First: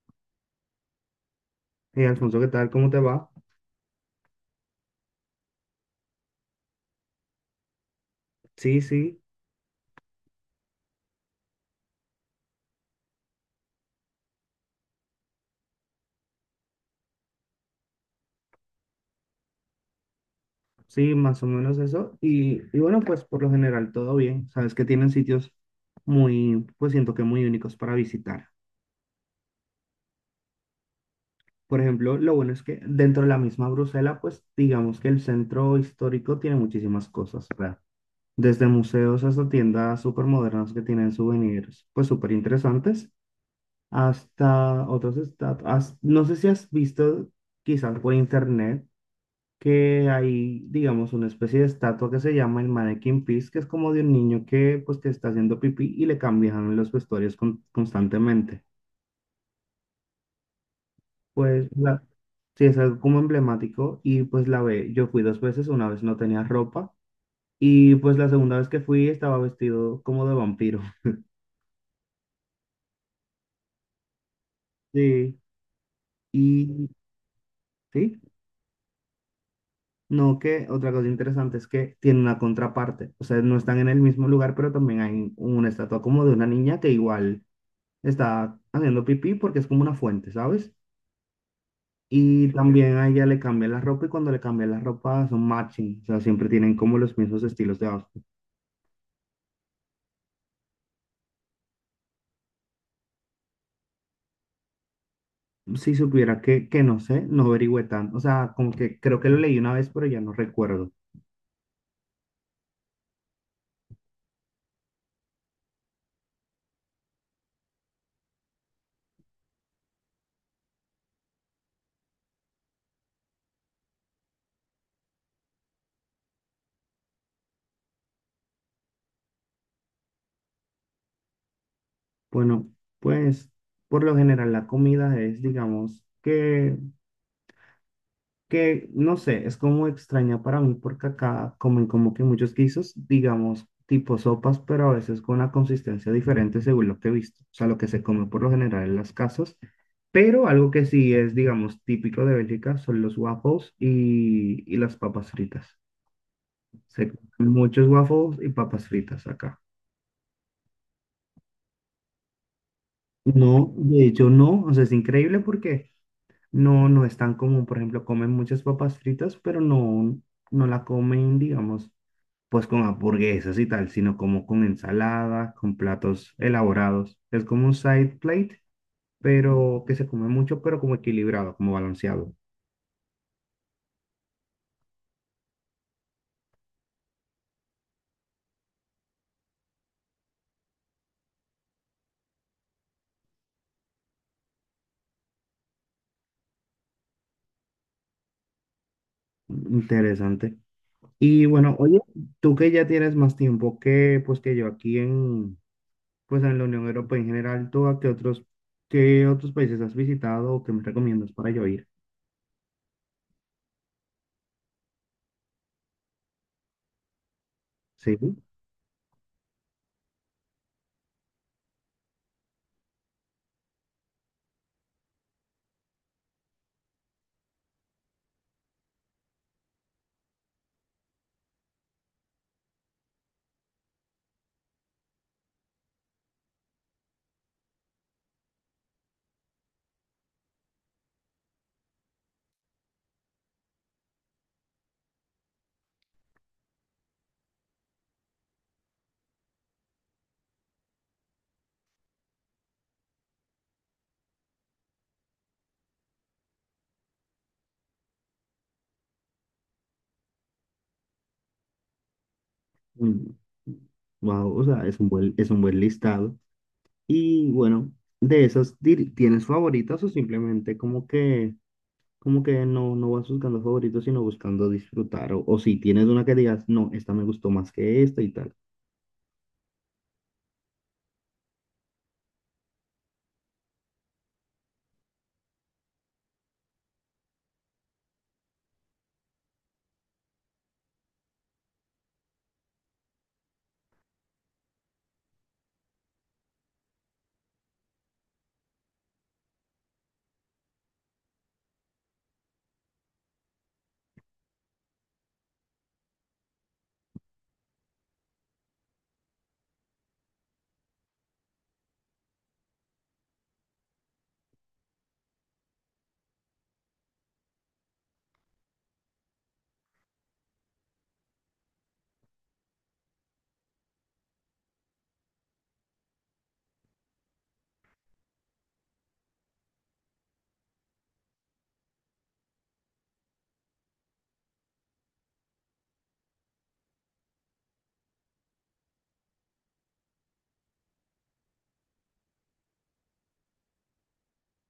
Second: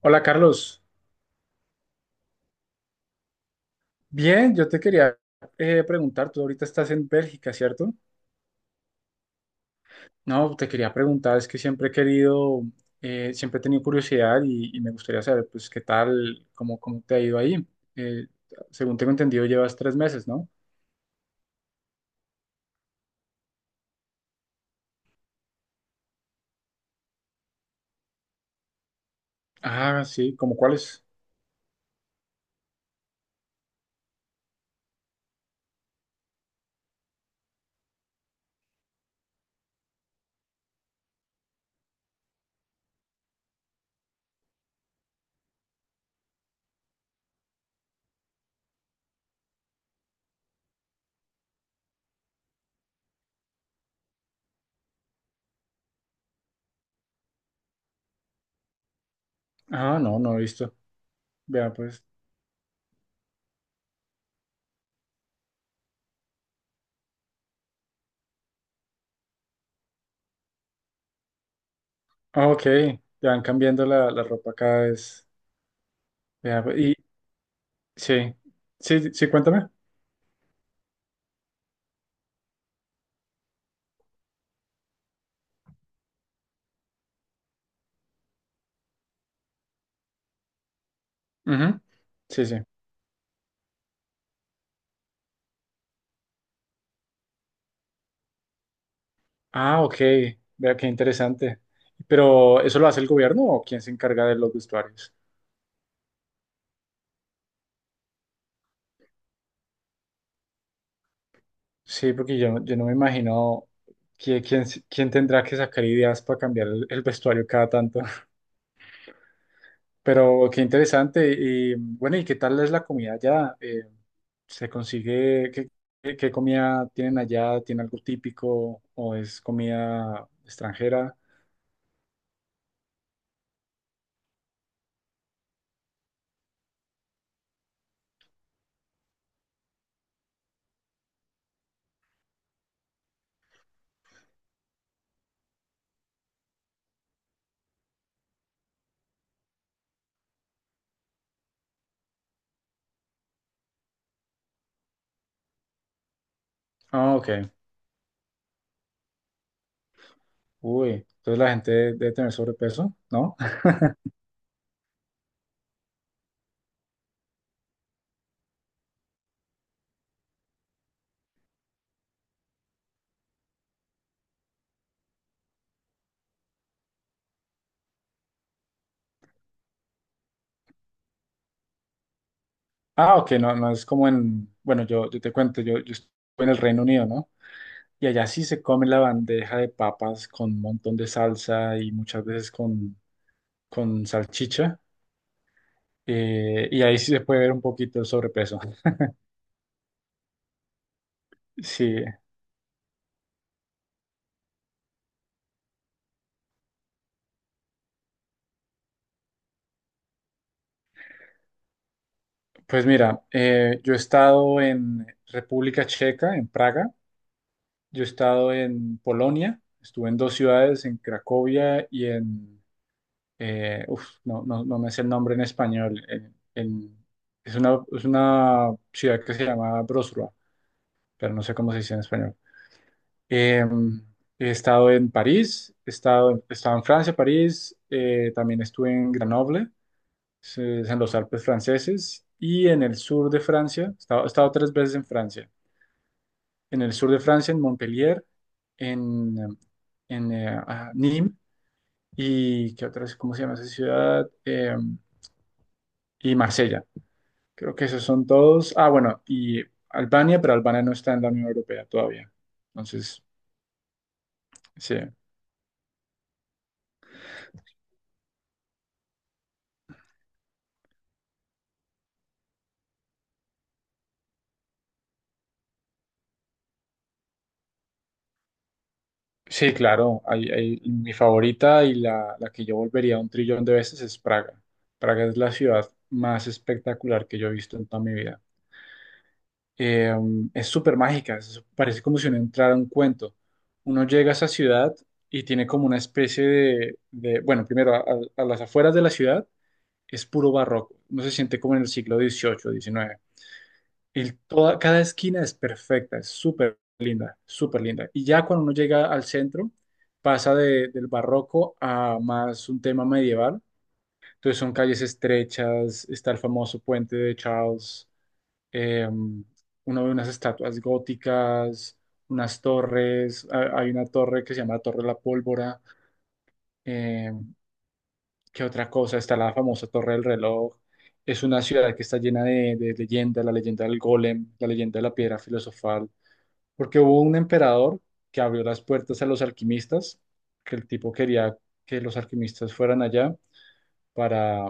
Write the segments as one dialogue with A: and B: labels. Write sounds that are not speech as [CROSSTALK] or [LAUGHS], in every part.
A: Hola Carlos,
B: Hey, Alfonso, ¿qué tal? ¿Cómo te va?
A: bien, yo te quería preguntar, tú ahorita estás en Bélgica, ¿cierto?
B: Sí, sí,
A: No, te quería preguntar, es que siempre he querido, siempre he tenido curiosidad y me gustaría saber, pues, qué tal, cómo te ha ido ahí. Eh, Según tengo entendido, llevas tres meses, ¿no?
B: sí, más o menos eso. Y bueno, pues por lo general todo bien. Sabes que tienen sitios muy, pues siento que muy únicos para visitar.
A: Ah, sí, ¿cómo cuáles?
B: Por ejemplo, lo bueno es que dentro de la misma Bruselas, pues digamos que el centro histórico tiene muchísimas cosas, ¿verdad? Desde museos hasta tiendas súper modernas que tienen souvenirs, pues súper interesantes, hasta otros estados. No sé si has visto quizás por internet que hay, digamos, una especie de estatua que se llama el Mannequin Pis, que es como de un niño que, pues, que está haciendo pipí y le cambian los vestuarios constantemente.
A: Ah, no, no he visto.
B: Pues,
A: Vea, pues.
B: sí, es algo como emblemático y pues la ve, yo fui dos veces, una vez no tenía ropa y pues la segunda vez que fui estaba vestido como de vampiro. [LAUGHS]
A: Ah, ok, te van cambiando la ropa cada vez.
B: Sí,
A: Vea, pues,
B: y
A: y
B: sí,
A: sí, sí, sí, cuéntame.
B: no que otra cosa interesante es que tiene una contraparte, o sea, no están en el mismo lugar, pero también hay una estatua como de una niña que igual está haciendo pipí porque es como una fuente, ¿sabes?
A: Ujú. Sí,
B: Y
A: sí.
B: también a ella le cambian la ropa y cuando le cambian la ropa son matching, o sea, siempre tienen como los mismos estilos de outfit.
A: Ah, ok. Vea qué interesante. Pero ¿eso lo hace el gobierno o quién se encarga de los vestuarios?
B: Si supiera que no sé, no averigüé tanto, o sea, como que creo que lo leí una vez, pero ya no recuerdo.
A: Sí, porque yo no me imagino quién, quién tendrá que sacar ideas para cambiar el vestuario cada tanto. [LAUGHS] Pero qué interesante. Y bueno, ¿y qué tal es la comida allá? ¿Se consigue? ¿Qué- qué comida tienen allá? ¿Tiene algo típico o es comida extranjera?
B: Bueno, pues por lo general la comida es, digamos, que no sé, es como extraña para mí porque acá comen como que muchos guisos, digamos, tipo sopas, pero a veces con una consistencia diferente según lo que he visto, o sea, lo que se come por lo general en las casas, pero algo que sí es, digamos, típico de Bélgica son los waffles y las papas fritas. Se
A: Ah, ok.
B: comen muchos waffles y papas fritas acá.
A: Uy, entonces la gente debe tener sobrepeso, ¿no?
B: No, de hecho no, o sea, es increíble porque no, no es tan común, por ejemplo, comen muchas papas fritas, pero no, no la comen, digamos pues con hamburguesas y tal, sino como con ensaladas, con platos elaborados. Es como un side plate, pero que se come mucho, pero como equilibrado, como balanceado.
A: Ah, ok, no, no es como en, bueno, yo te cuento, yo estuve en el Reino Unido, ¿no? Y allá sí se come la bandeja de papas con un montón de salsa y muchas veces con salchicha. Y ahí sí se puede ver un poquito el sobrepeso. [LAUGHS]
B: Interesante. Y bueno, oye,
A: Sí,
B: tú que ya tienes más tiempo que pues que yo aquí en pues en la Unión Europea en general, ¿tú a qué otros países has visitado o qué me recomiendas para yo ir?
A: pues mira, yo he estado en República Checa, en Praga, yo he
B: Sí.
A: estado en Polonia, estuve en dos ciudades, en Cracovia y en uf, no, no, no me sé el nombre en español. Es una, es una ciudad que se llama Broslova, pero no sé cómo se dice en español. Eh, He estado en París, he estado en Francia, París, también estuve en Grenoble, es en los Alpes franceses, y en el sur de Francia, he estado tres veces en Francia. En el sur de Francia, en Montpellier, en, eh, en Nîmes, y ¿qué otras? ¿Cómo se llama esa ciudad? Y Marsella. Creo que esos son todos. Ah, bueno, y Albania, pero Albania no está en la Unión Europea todavía. Entonces,
B: Wow, o sea,
A: sí,
B: es un buen listado. Y bueno, de esas, ¿tienes favoritas o simplemente como que no, no vas buscando favoritos, sino buscando disfrutar? O si tienes una que digas, no, esta me gustó más que esta y tal.
A: sí, claro. Mi favorita y la que yo volvería un trillón de veces es Praga. Praga es la ciudad más espectacular que yo he visto en toda mi vida. Eh, es súper mágica, es- parece como si uno entrara a un cuento. Uno llega a esa ciudad y tiene como una especie de bueno, primero a las afueras de la ciudad es puro barroco. Uno se siente como en el siglo XVIII, XIX. Y toda, cada esquina es perfecta, es súper linda, súper linda. Y ya cuando uno llega al centro, pasa del barroco a más un tema medieval. Entonces son calles estrechas, está el famoso puente de Charles, uno ve unas estatuas góticas, unas torres, hay una torre que se llama la Torre de la Pólvora, eh, ¿qué otra cosa? Está la famosa Torre del Reloj. Es una ciudad que está llena de leyendas, la leyenda del golem, la leyenda de la piedra filosofal porque hubo un emperador que abrió las puertas a los alquimistas, que el tipo quería que los alquimistas fueran allá para,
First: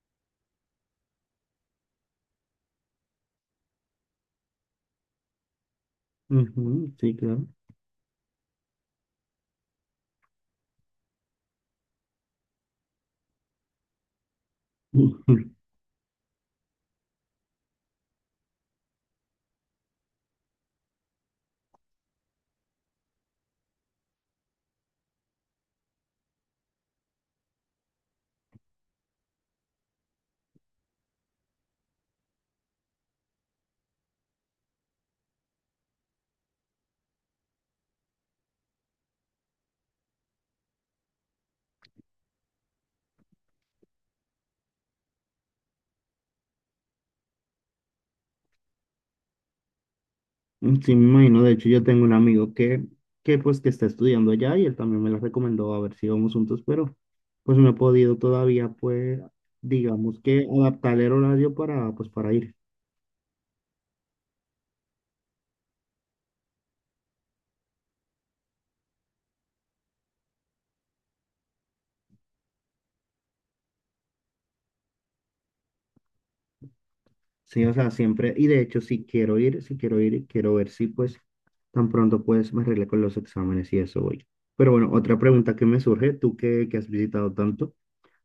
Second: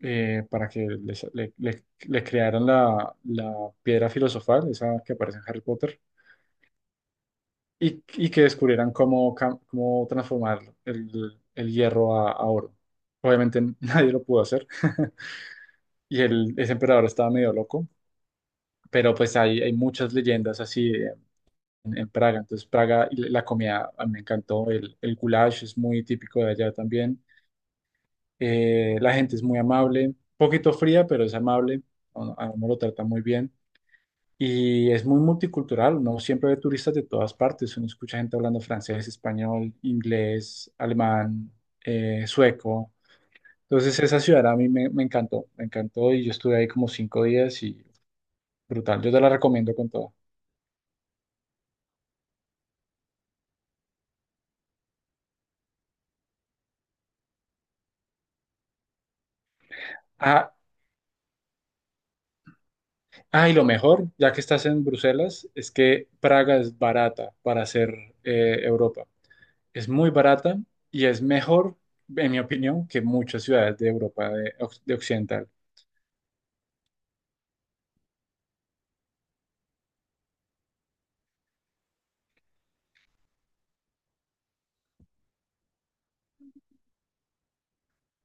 A: para que le crearan la piedra filosofal, esa que aparece en Harry Potter,
B: Ujú, sí, claro.
A: y que descubrieran cómo transformar el hierro a oro. Obviamente [LAUGHS] nadie lo pudo hacer, [LAUGHS]
B: [LAUGHS] Ujú.
A: ese emperador estaba medio loco, pero pues hay muchas leyendas así, en Praga. Entonces, Praga, y la comida a mí me encantó, el goulash es muy típico de allá también. La gente es muy amable, poquito fría, pero es amable, a uno lo trata muy bien. Y es muy multicultural, uno siempre ve turistas de todas partes, uno escucha gente hablando francés, español, inglés, alemán, sueco. Entonces esa ciudad me encantó y yo estuve ahí como cinco días y brutal, yo te la recomiendo con todo.
B: Sí, me imagino. De hecho, yo tengo un amigo que pues que está estudiando allá y él también me la recomendó a ver si íbamos juntos, pero pues no he podido todavía, pues, digamos que
A: Ah,
B: adaptar el horario para, pues, para ir.
A: ah, y lo mejor, ya que estás en Bruselas, es que Praga es barata para hacer Europa. Es muy barata y es mejor, en mi opinión, que muchas ciudades de Europa de occidental.
B: Sí, o sea, siempre, y de hecho, si quiero ir, quiero ver si pues tan pronto pues me arregle con los exámenes y eso voy. Pero bueno, otra pregunta que me surge, tú que has visitado tanto,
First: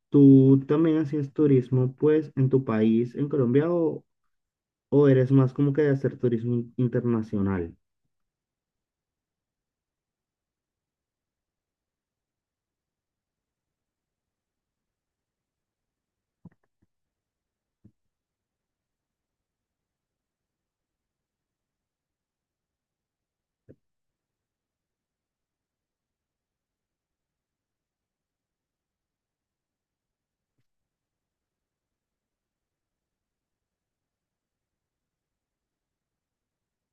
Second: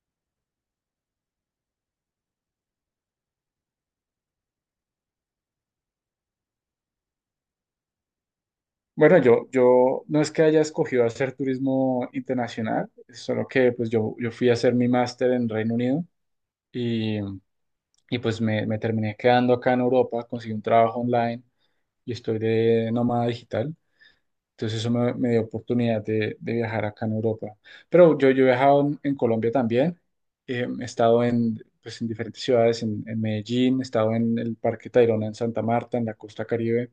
B: ¿tú también hacías turismo pues en tu país, en Colombia, o eres más como que de hacer turismo internacional?
A: Bueno, yo no es que haya escogido hacer turismo internacional, solo que pues yo fui a hacer mi máster en Reino Unido y, y, pues me terminé quedando acá en Europa, conseguí un trabajo online y estoy de nómada digital. Entonces eso me dio oportunidad de viajar acá en Europa. Pero yo he viajado en Colombia también. He estado en, pues, en diferentes ciudades, en Medellín, he estado en el Parque Tayrona en Santa Marta, en la Costa Caribe,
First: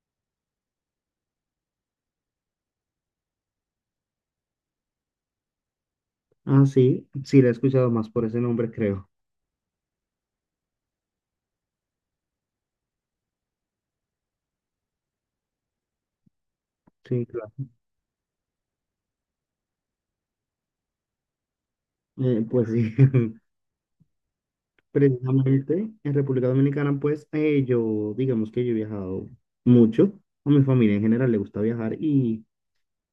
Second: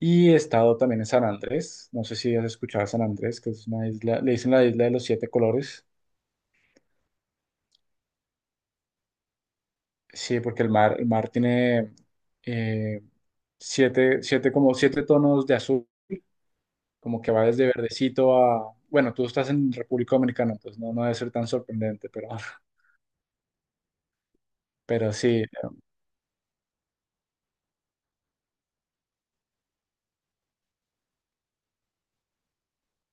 A: y he estado también en San Andrés. No sé si has escuchado a San Andrés, que es una isla, le dicen la isla de los siete colores.
B: Ah, sí, sí, la he escuchado más por ese nombre, creo.
A: Sí, porque el mar tiene eh, siete, como siete tonos de azul. Como
B: Sí,
A: que va
B: claro.
A: desde verdecito a, bueno, tú estás en República Dominicana, entonces no, no debe ser tan sorprendente, pero, [LAUGHS]
B: Pues sí. [LAUGHS]
A: pero sí,
B: Precisamente en República Dominicana, pues yo, digamos que yo he viajado mucho, a mi familia en general le gusta viajar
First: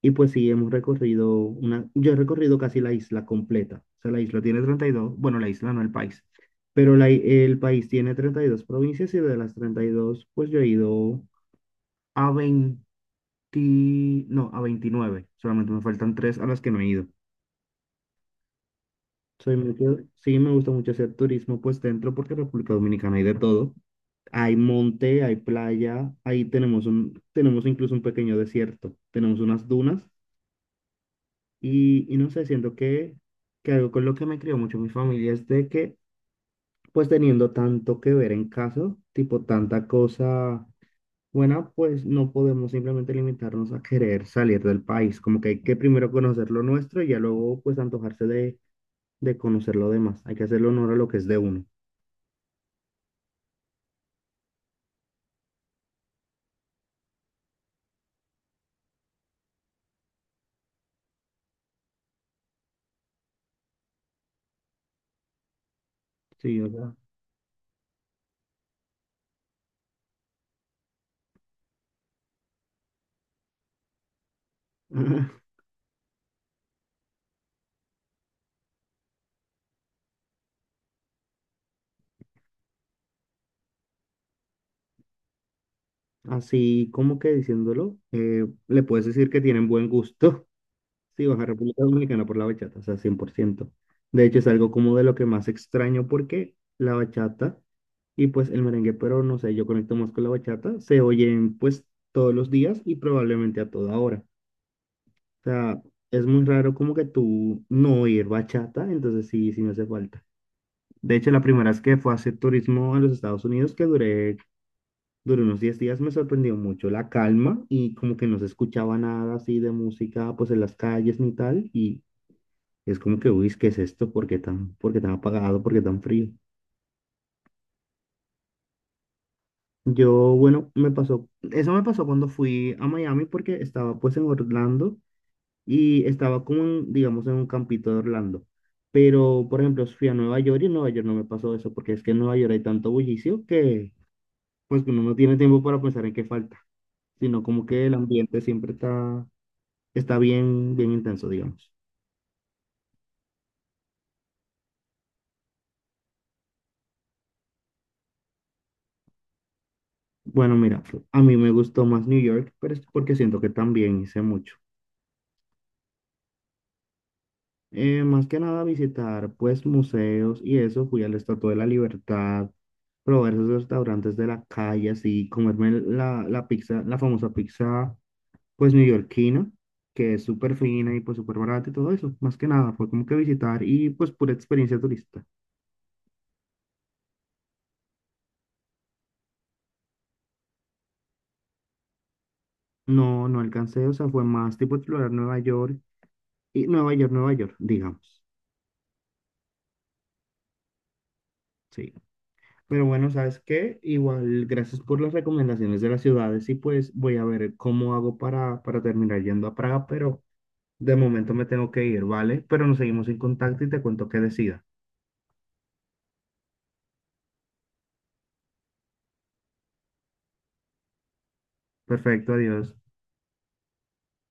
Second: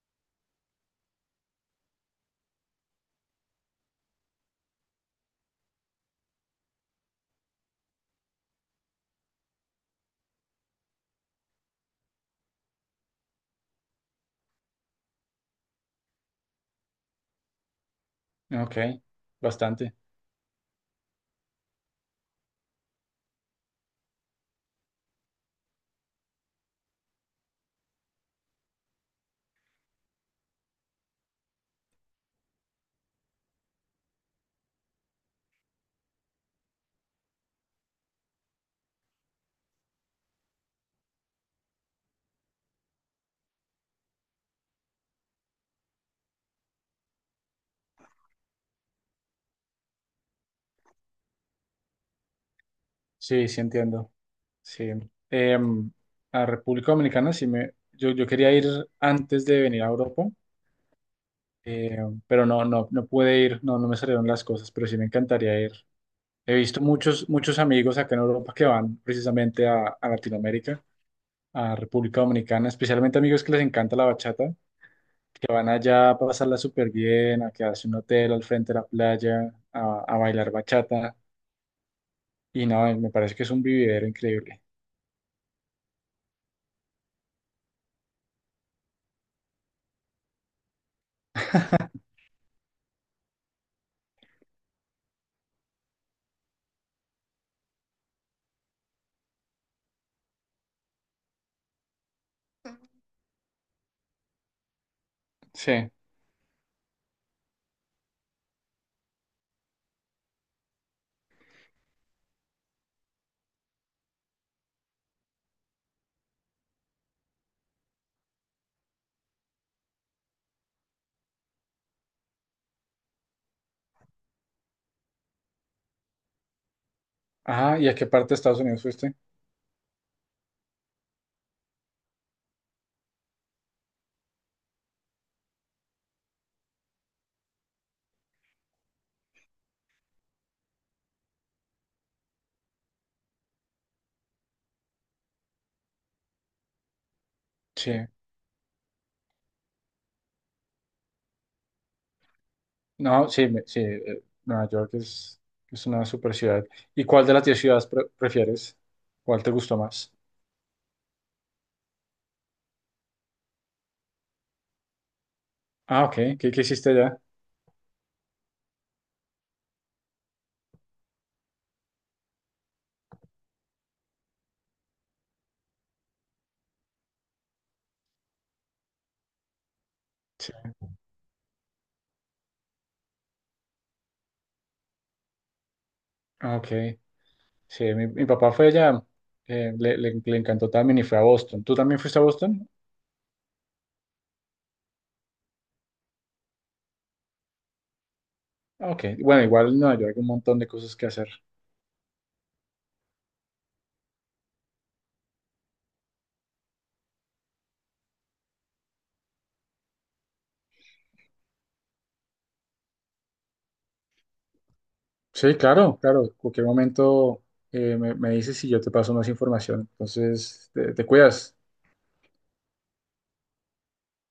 B: y pues sí, hemos recorrido una, yo he recorrido casi la isla completa, o sea, la isla tiene 32 bueno, la isla no el país, pero el país tiene 32 provincias y de las 32 pues yo he ido a 20, no, a 29. Solamente me faltan tres a las que no he ido.
A: ok,
B: Soy
A: bastante.
B: mucho, sí, me gusta mucho hacer turismo pues dentro porque en República Dominicana hay de todo. Hay monte, hay playa, ahí tenemos un, tenemos incluso un pequeño desierto, tenemos unas dunas y no sé, siento que algo con lo que me crió mucho mi familia es de que pues teniendo tanto que ver en casa, tipo tanta cosa buena, pues no podemos simplemente limitarnos a querer salir del país, como que hay que primero conocer lo nuestro y ya luego pues antojarse de conocer lo demás, hay que hacerle honor a lo que es de uno.
A: Sí, sí entiendo. Sí. Em, a República Dominicana sí me, yo quería ir antes de venir a Europa, eh, pero no, no, no pude ir, no, no me salieron las cosas, pero sí me encantaría ir. He
B: Sí, o
A: visto
B: sea,
A: muchos amigos acá en Europa que van precisamente a Latinoamérica, a República Dominicana, especialmente amigos que les encanta la bachata. Que
B: [LAUGHS]
A: van allá a pasarla súper bien, a quedarse en un hotel al frente de la playa, a bailar bachata. Y no, me parece que es un vividero increíble.
B: así como que diciéndolo, le puedes decir que tienen buen gusto. [LAUGHS] Sí, vas a República Dominicana por la bachata, o sea, 100%. De hecho, es algo como de lo que más extraño porque la bachata y pues el merengue, pero no sé, yo conecto más con la bachata, se oyen pues todos los días y probablemente a toda hora. O sea,
A: Sí.
B: es muy raro como que tú no oír bachata, entonces sí, sí me hace falta. De hecho, la primera vez que fue a hacer turismo a los Estados Unidos, que duré Duró unos 10 días, me sorprendió mucho la calma y como que no se escuchaba nada así de música pues en las calles ni tal y es como que, uy, ¿qué es esto? Por qué tan apagado? ¿Por qué tan frío?
A: Ajá, ¿y a qué parte de Estados Unidos fuiste?
B: Yo, bueno, me pasó, eso me pasó cuando fui a Miami porque estaba pues en Orlando y estaba como en, digamos, en un campito de Orlando. Pero, por ejemplo, fui a Nueva York y en Nueva York no me pasó eso porque es que en Nueva York hay tanto bullicio que pues que uno no tiene tiempo para pensar en qué falta, sino como que
A: Sí.
B: el ambiente siempre está bien, bien intenso, digamos.
A: No, sí, sí, Nueva York es una super ciudad. ¿Y cuál de las 10 ciudades prefieres? ¿Cuál te gustó más?
B: Bueno, mira, a mí me gustó más New York, pero es porque siento que también hice mucho.
A: Ah, ok. ¿Qué, qué hiciste allá?
B: Más que nada visitar, pues, museos y eso, fui a la Estatua de la Libertad, probar esos restaurantes de la calle, así, comerme la pizza, la famosa pizza, pues, neoyorquina, que es
A: Sí.
B: súper fina y, pues, súper barata y todo eso. Más que nada, fue como que visitar y, pues, pura experiencia turista.
A: Ah, ok. Sí, mi papá fue allá. Le encantó también y fue a Boston. ¿Tú también fuiste a Boston?
B: No, no alcancé, o sea, fue más tipo explorar Nueva York y Nueva York, Nueva York, digamos.
A: Ah, ok. Bueno, igual en Nueva York hay un montón de cosas que hacer.
B: Sí. Pero bueno, ¿sabes qué? Igual, gracias por las recomendaciones de las ciudades y pues voy a ver cómo hago para terminar yendo a Praga, pero de momento me tengo que ir, ¿vale? Pero nos seguimos en contacto y te cuento qué decida.
A: Sí, claro, claro. En cualquier momento me dices si yo te paso más información. Entonces, te cuidas.
B: Perfecto, adiós.